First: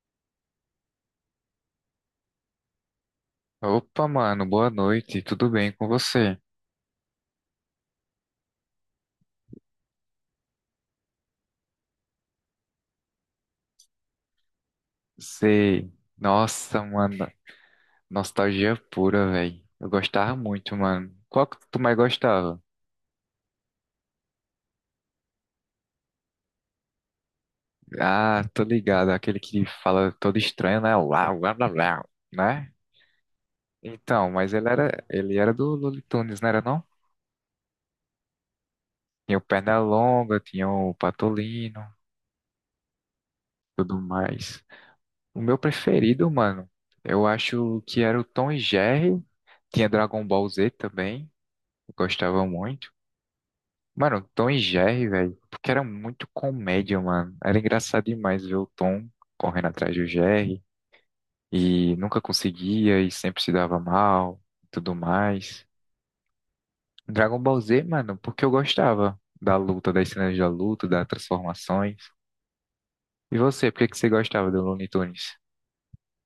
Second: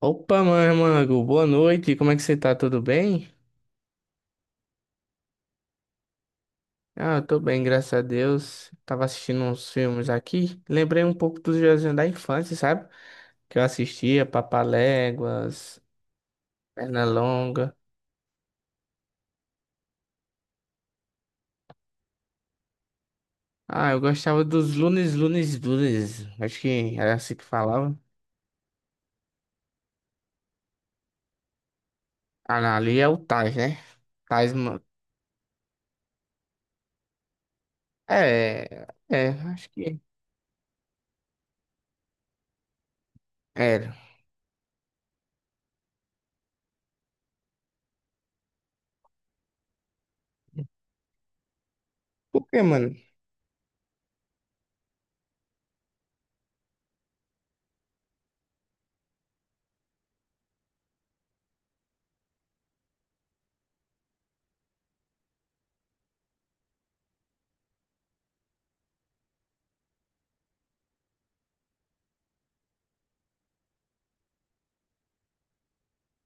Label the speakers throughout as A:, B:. A: Opa, mano, boa noite, como é que você tá? Tudo bem?
B: Opa, mano, boa noite, tudo bem com você?
A: Ah, eu tô bem, graças a Deus. Tava assistindo uns filmes aqui, lembrei um pouco dos desenhos da infância, sabe? Que eu assistia, Papaléguas,
B: Sei. Nossa, mano,
A: Pernalonga.
B: nostalgia pura, velho. Eu gostava muito, mano. Qual que tu mais gostava?
A: Ah, eu gostava dos Lunes, Lunes, acho que era assim que falava.
B: Ah, tô ligado, aquele que fala todo estranho, né? Lá, lá, lá, lá,
A: Ah, não,
B: né?
A: ali é o Tais, né?
B: Então, mas
A: Tais,
B: ele
A: mano.
B: era, ele era do Looney Tunes, não era não?
A: É,
B: Tinha o
A: acho que
B: Pernalonga, tinha o Patolino,
A: era.
B: tudo mais. O meu preferido, mano, eu acho que era o Tom e Jerry. Tinha Dragon Ball Z também, eu gostava
A: Por que, mano?
B: muito. Mano, Tom e Jerry, velho, porque era muito comédia, mano. Era engraçado demais ver o Tom correndo atrás do Jerry e nunca conseguia e sempre se dava mal e tudo mais. Dragon Ball Z, mano, porque eu gostava da luta, das cenas da luta, das transformações. E você, por que que você gostava do Looney Tunes?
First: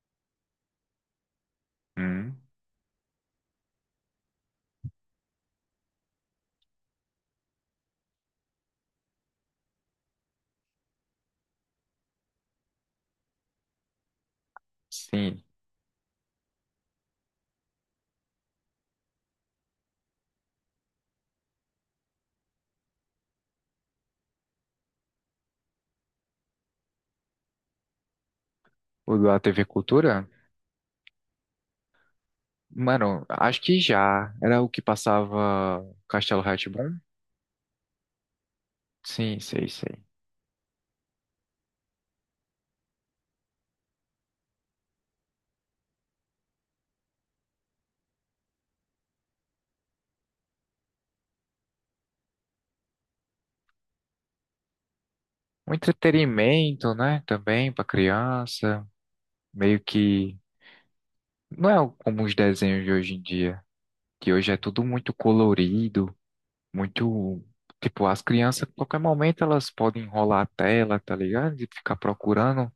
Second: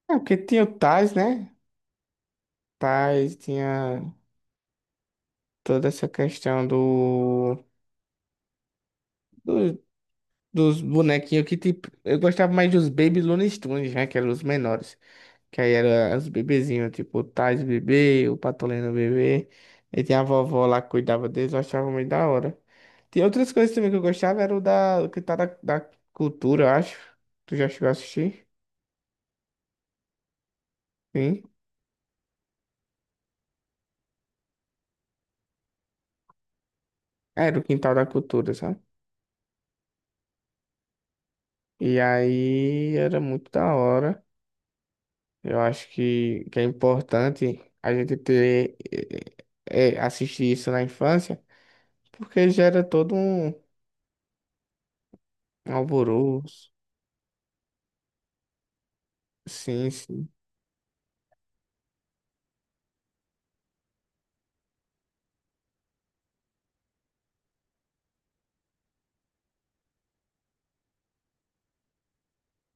A: É porque tinha o Tais, né?
B: Hum,
A: Tais tinha toda essa questão do. Dos, dos bonequinhos que tipo. Eu gostava mais dos Baby Looney Tunes, né? Que eram os menores.
B: sim.
A: Que aí eram os bebezinhos, tipo o Tais bebê, o Patolino bebê. E tinha a vovó lá que cuidava deles, eu achava muito da hora. Tinha outras coisas também que eu gostava, era o Quintal da Cultura, eu acho. Tu já chegou a assistir?
B: O da TV Cultura?
A: Sim.
B: Mano, acho que já. Era o que passava Castelo rá tim.
A: Era o Quintal da Cultura, sabe?
B: Sim, sei, sei.
A: E aí era muito da hora. Eu acho que é importante a gente ter, assistir isso na infância. Porque gera todo um
B: Um
A: alvoroço.
B: entretenimento, né? Também para criança, meio
A: Sim, sim,
B: que não é como os desenhos de hoje em dia, que hoje é tudo muito colorido, muito tipo as crianças, a qualquer momento elas podem enrolar a tela, tá ligado? E ficar procurando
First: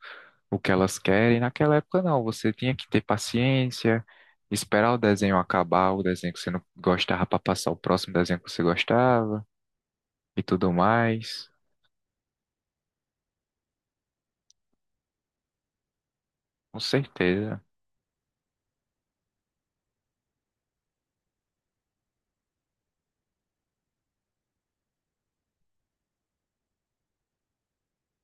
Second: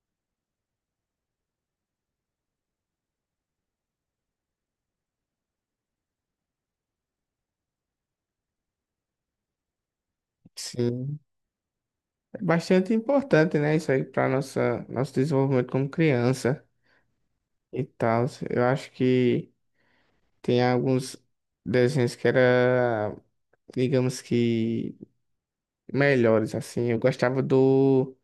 B: o que elas querem. Naquela época não, você tinha que ter paciência, esperar o desenho acabar, o desenho que você não gostava para passar o próximo desenho que você gostava e tudo
A: sim.
B: mais.
A: É bastante importante, né? Isso aí para nossa nosso desenvolvimento como criança
B: Com certeza.
A: e tal. Eu acho que tem alguns desenhos que era, digamos que melhores assim. Eu gostava do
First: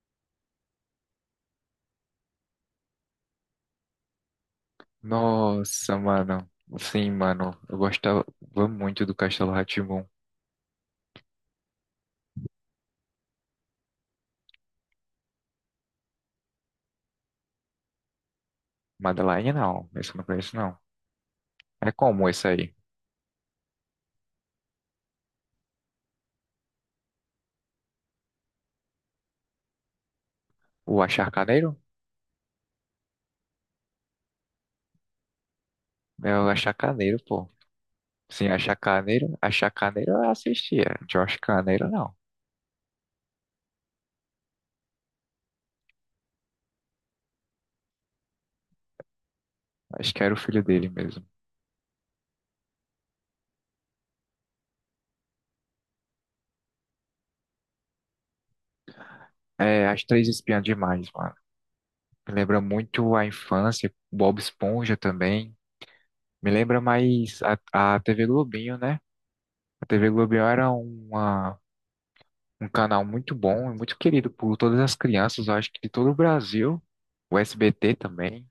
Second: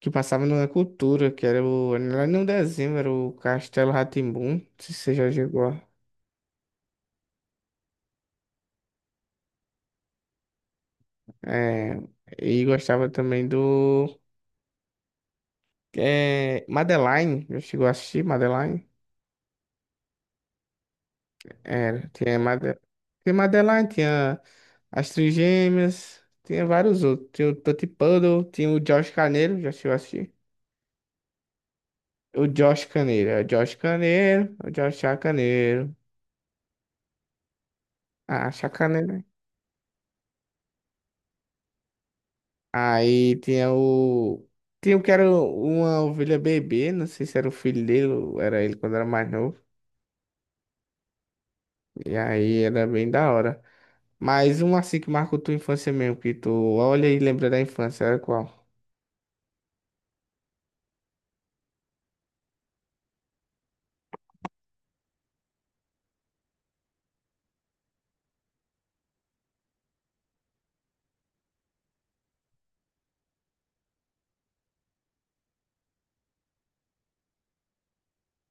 A: que passava na cultura, que era o não era nem um desenho, era o Castelo rá tim não sei se você já chegou a...
B: Nossa, mano. Sim, mano. Eu gostava muito do Castelo rá tim.
A: É, e gostava também do É, Madeline, já chegou a assistir Madeline?
B: Madeline, não. Esse eu não conheço, não. É
A: Era,
B: como
A: tinha,
B: esse aí?
A: Made... tinha Madeline, tinha As Trigêmeas, tinha vários outros. Tinha o Tutti Puddle, tinha o Josh Caneiro, já chegou a assistir?
B: O Achacaneiro?
A: O Josh Caneiro, é o Josh Caneiro, o Josh Chacaneiro.
B: É o Achacaneiro, pô. Sim,
A: Ah, Chacaneiro, né?
B: Achacaneiro. Achacaneiro eu assistia. Josh Carneiro, não.
A: Aí tinha o. Tinha o que era uma ovelha bebê, não sei se era o filho dele ou era ele quando era mais novo.
B: Acho que era o filho dele mesmo.
A: E aí era bem da hora. Mas um assim que marcou tua infância mesmo, que tu olha e lembra da infância, era qual?
B: É, As Três Espiãs Demais, mano. Me lembra muito a infância. Bob Esponja também. Me lembra mais a TV Globinho, né? A TV Globinho era uma um canal muito bom, é muito querido por todas as crianças, eu acho que de todo o Brasil. O SBT também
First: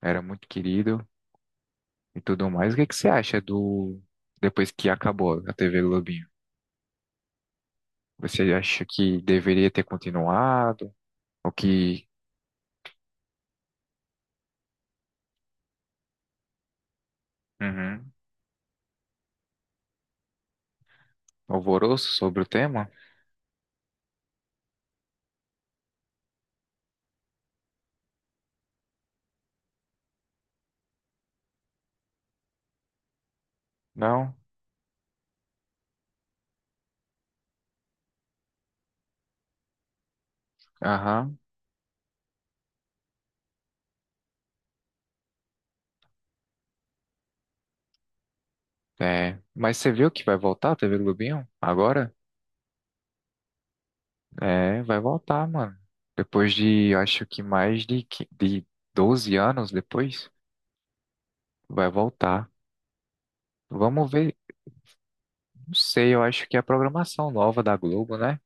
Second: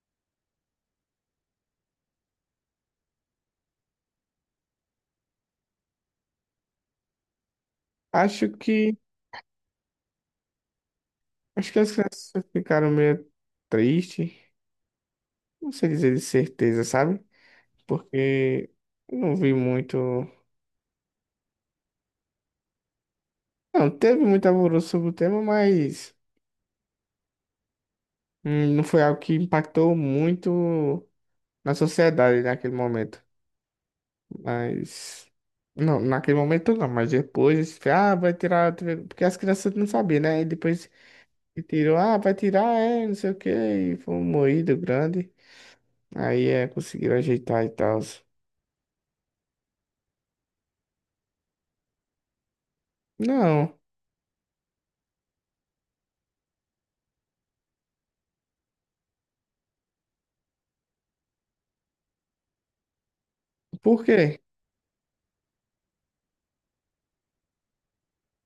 B: era muito querido e tudo mais. O que é que você acha do depois que acabou a TV Globinho?
A: Acho
B: Você acha
A: que.
B: que deveria ter continuado? O
A: Acho que as
B: que
A: crianças ficaram meio tristes. Não sei dizer de certeza, sabe?
B: uhum,
A: Porque não vi muito.
B: alvoroço sobre o tema?
A: Não, teve muito alvoroço sobre o tema, mas não foi algo que impactou muito na sociedade naquele momento.
B: Não?
A: Mas. Não, naquele momento não, mas depois, ah, vai tirar a TV, porque as crianças não sabiam, né? E depois.
B: Aham.
A: E tirou, ah, vai tirar, é, não sei o quê. E foi um moído grande. Aí é, conseguiram ajeitar e tal.
B: É. Mas você viu que vai voltar a TV Globinho agora?
A: Não,
B: É, vai voltar, mano. Depois de, eu acho que mais de, de 12 anos depois, vai voltar.
A: por
B: Vamos ver,
A: quê?
B: não sei, eu acho que é a programação nova da Globo, né?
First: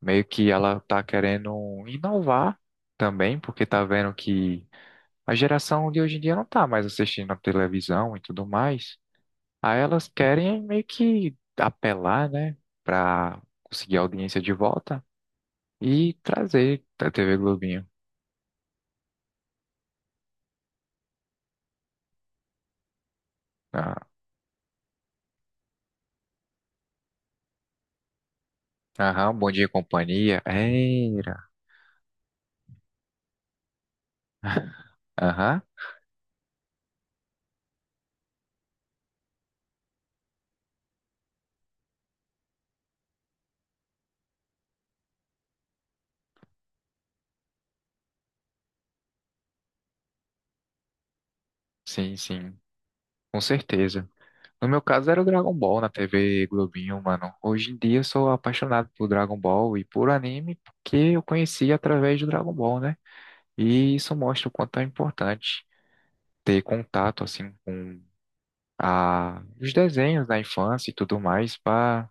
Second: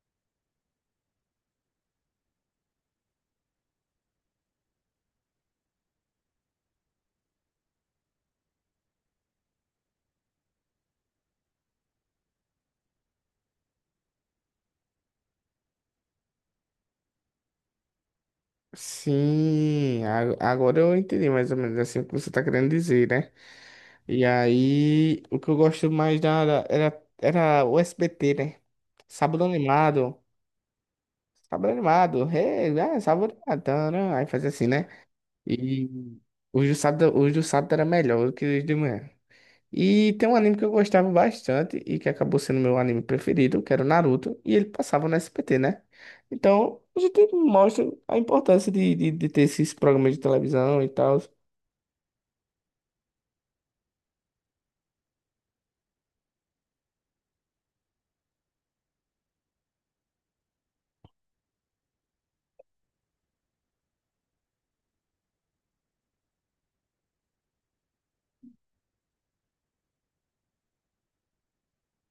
B: Meio que ela tá querendo inovar também, porque tá vendo que a geração de hoje em dia não tá mais assistindo a televisão e tudo mais. Aí elas querem meio que apelar, né, pra conseguir a audiência de volta e trazer a TV Globinho.
A: Sim, a- agora eu entendi mais ou menos assim o que você tá querendo dizer, né?
B: Ah,
A: E aí, o que eu gosto mais era, era o SBT, né?
B: aham,
A: Sábado
B: Bom Dia e
A: animado.
B: Companhia. Era.
A: Sábado animado. Hey, ah, sábado animado. Tá, né? Aí fazia assim, né?
B: Aham,
A: E os do sábado era melhor do que os de manhã. E tem um anime que eu gostava bastante e que acabou sendo meu anime preferido, que era o Naruto, e ele passava no SBT, né? Então, a gente mostra a importância de ter esses programas de televisão e tal.
B: sim, sim, com certeza. No meu caso era o Dragon Ball na TV Globinho, mano. Hoje em dia eu sou apaixonado por Dragon Ball e por anime porque eu conheci através do Dragon Ball, né? E isso mostra o quanto é importante ter contato assim com a... os desenhos da infância e tudo mais para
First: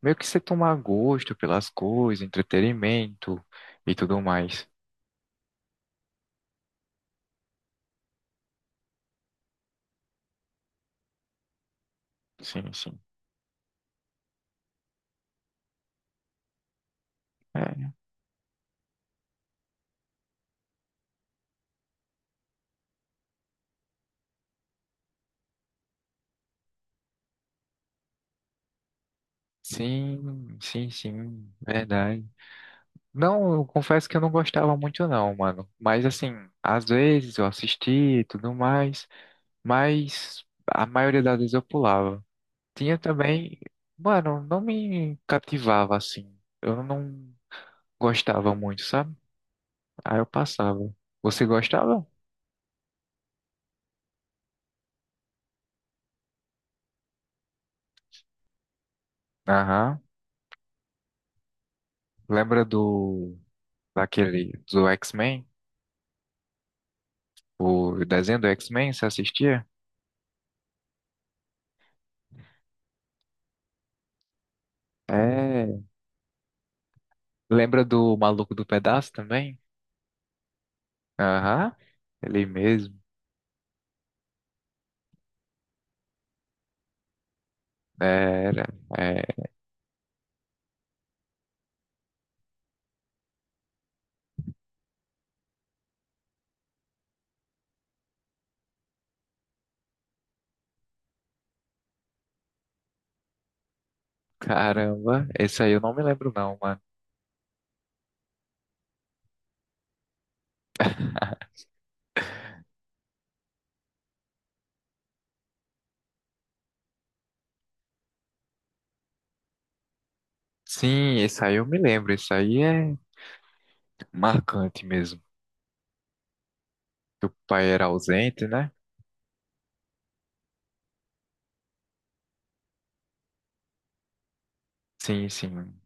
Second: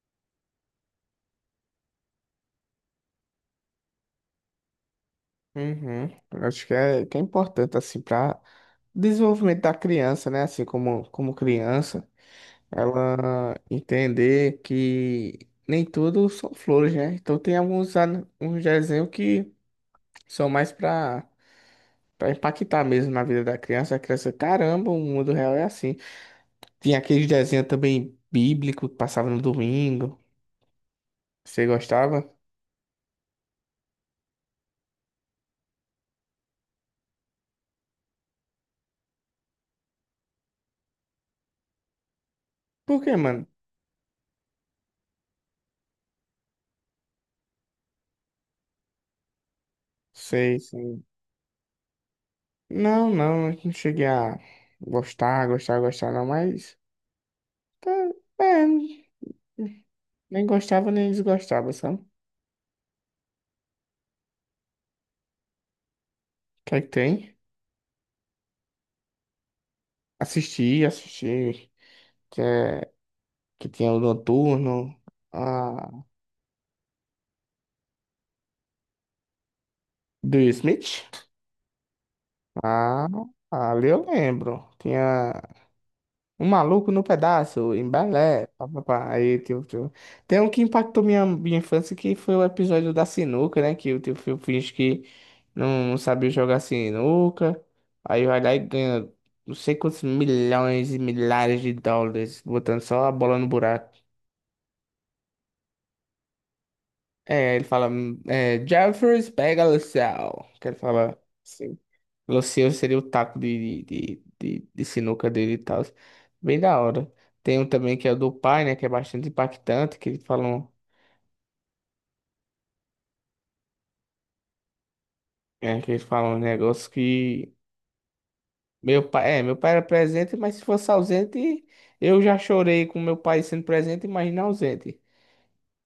B: meio que você tomar gosto pelas coisas, entretenimento e tudo mais.
A: Uhum. Eu acho que é importante, assim, para desenvolvimento da criança, né? Assim, como criança,
B: Sim, sim.
A: ela entender que nem tudo são flores, né? Então, tem
B: É.
A: alguns, uns desenhos que são mais para pra impactar mesmo na vida da criança, a criança, caramba, o mundo real é assim. Tinha aqueles desenhos também bíblico que passava no domingo.
B: Sim, sim, sim,
A: Você
B: verdade.
A: gostava?
B: Não, eu confesso que eu não gostava muito não, mano. Mas assim, às vezes eu assistia e tudo mais, mas a maioria das vezes eu pulava. Tinha
A: Por quê, mano?
B: também, mano, não me cativava assim. Eu não gostava muito, sabe? Aí eu
A: Sei,
B: passava.
A: sei.
B: Você gostava?
A: Não, não, não cheguei a gostar, não, mas. Tá, é,
B: Aham.
A: nem gostava nem desgostava, sabe? O
B: Lembra do daquele do X-Men?
A: que é que tem?
B: O desenho do X-Men, você assistia?
A: Assisti, assisti. Que que tinha o Noturno,
B: É.
A: a
B: Lembra do Maluco do Pedaço também?
A: do Smith.
B: Aham. Ele mesmo.
A: Ah, ali eu lembro. Tinha. Um maluco no pedaço, em balé,
B: Era,
A: papapá.
B: é,
A: Aí, tio. Tem um que impactou minha infância, que foi o episódio da sinuca, né? Que o tio Phil finge que não sabia jogar sinuca. Aí vai lá e ganha não sei quantos milhões e milhares de dólares, botando só a bola no buraco.
B: caramba, esse aí eu não me lembro não, mano.
A: É, ele fala, Jeffers, pega o céu. Que ele fala. Assim, Luciano seria o taco sinuca dele e tal. Bem da hora. Tem um também que é o do pai, né? Que é bastante impactante, que ele fala
B: Sim, esse aí eu me lembro, esse aí é marcante mesmo.
A: que ele fala um negócio
B: Que o
A: que.
B: pai era ausente, né?
A: Meu meu pai era presente, mas se fosse ausente, eu já chorei com meu pai sendo presente, imagina ausente.
B: Sim, sim.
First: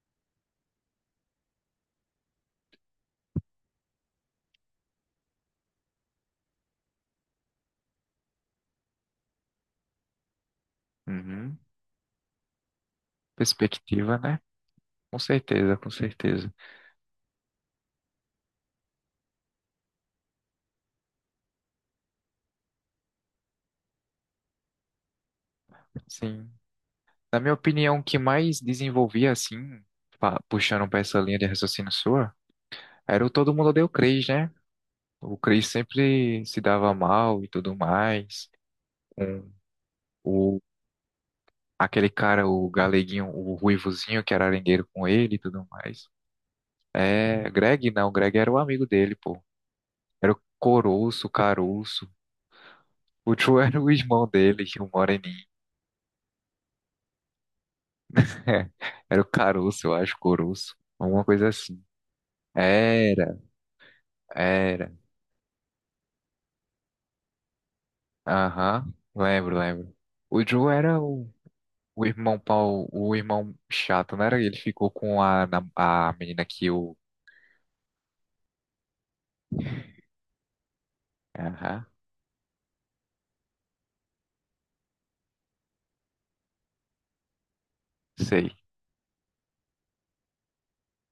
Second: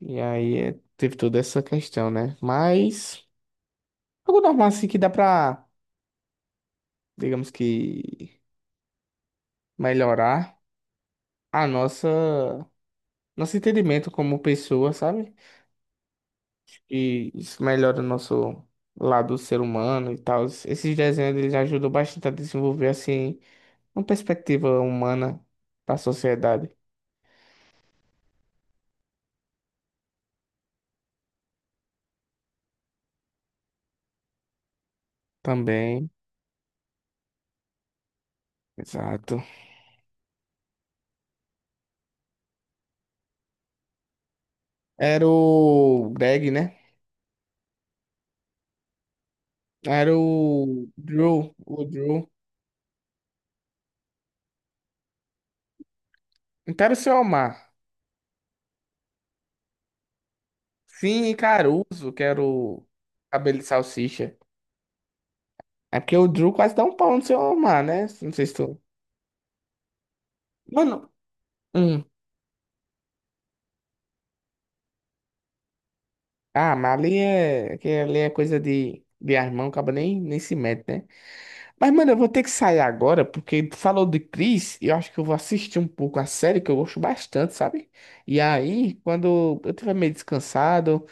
A: E aí é, teve toda essa questão, né? Mas algo normal assim que dá digamos que, melhorar
B: Uhum.
A: a nosso entendimento
B: Perspectiva, né?
A: como pessoa,
B: Com
A: sabe?
B: certeza, com certeza.
A: E isso melhora o nosso lado ser humano e tal. Esses desenhos eles ajudam bastante a desenvolver assim uma perspectiva humana da
B: Sim.
A: sociedade
B: Na minha opinião, o que mais desenvolvia, assim, puxando pra essa linha de raciocínio sua, era o Todo Mundo Odeia o Chris, né? O Chris
A: também.
B: sempre se dava mal e tudo mais.
A: Exato.
B: Com aquele cara, o galeguinho, o ruivozinho que era arengueiro com
A: Era
B: ele e tudo mais.
A: o Greg, né?
B: É, Greg não, Greg era o amigo dele, pô.
A: Era
B: Era o
A: o
B: Coroço, o
A: O
B: Caroço.
A: Drew.
B: O Tio era o irmão dele, o Moreninho.
A: Então era o seu Omar.
B: Era o Caroço, eu acho, Coroço. Alguma
A: Sim, e
B: coisa assim.
A: Caruso, que era o
B: Era,
A: cabelo de salsicha.
B: era.
A: É porque o Drew quase dá um pau no seu Omar, né? Não sei se tu.
B: Aham, lembro, lembro. O Joe era
A: Mano.
B: o
A: Um.
B: irmão pau, o irmão chato, não era? Ele ficou com a, a menina que
A: Ah, mas
B: o.
A: ali que ali é coisa de irmão, acaba nem se mete, né?
B: Aham,
A: Mas, mano, eu vou ter que sair agora, porque tu falou de Chris, e eu acho que eu vou assistir um pouco a série, que eu gosto bastante, sabe? E
B: sei.
A: aí, quando eu tiver meio descansado,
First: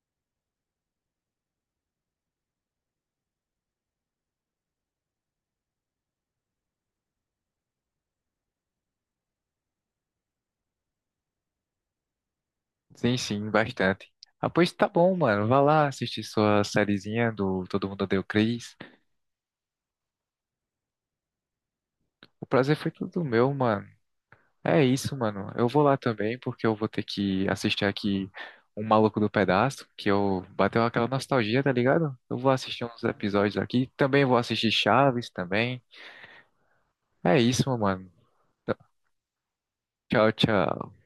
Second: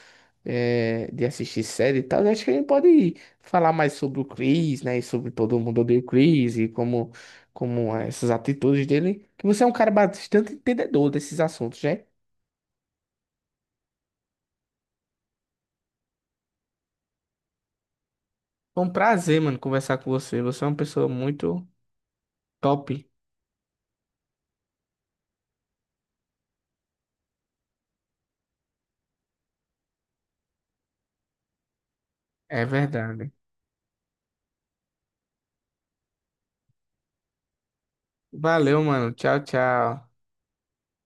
A: é, de assistir série e tal, eu acho que a gente pode falar mais sobre o Chris, né? E sobre todo mundo odeia o Chris, e como é essas atitudes dele. Que você é um cara bastante entendedor desses assuntos, né?
B: Sim, sim, bastante. Ah, pois tá bom, mano. Vá lá assistir sua sériezinha do Todo Mundo Odeia o Chris.
A: Foi um prazer, mano, conversar com você. Você é uma pessoa muito
B: O prazer foi
A: top.
B: todo meu, mano. É isso, mano. Eu vou lá também, porque eu vou ter que assistir aqui Um Maluco do Pedaço, que eu bateu aquela nostalgia, tá ligado? Eu vou
A: É
B: assistir uns
A: verdade.
B: episódios aqui. Também vou assistir Chaves também. É isso, mano.
A: Valeu, mano. Tchau, tchau.
B: Tchau, tchau.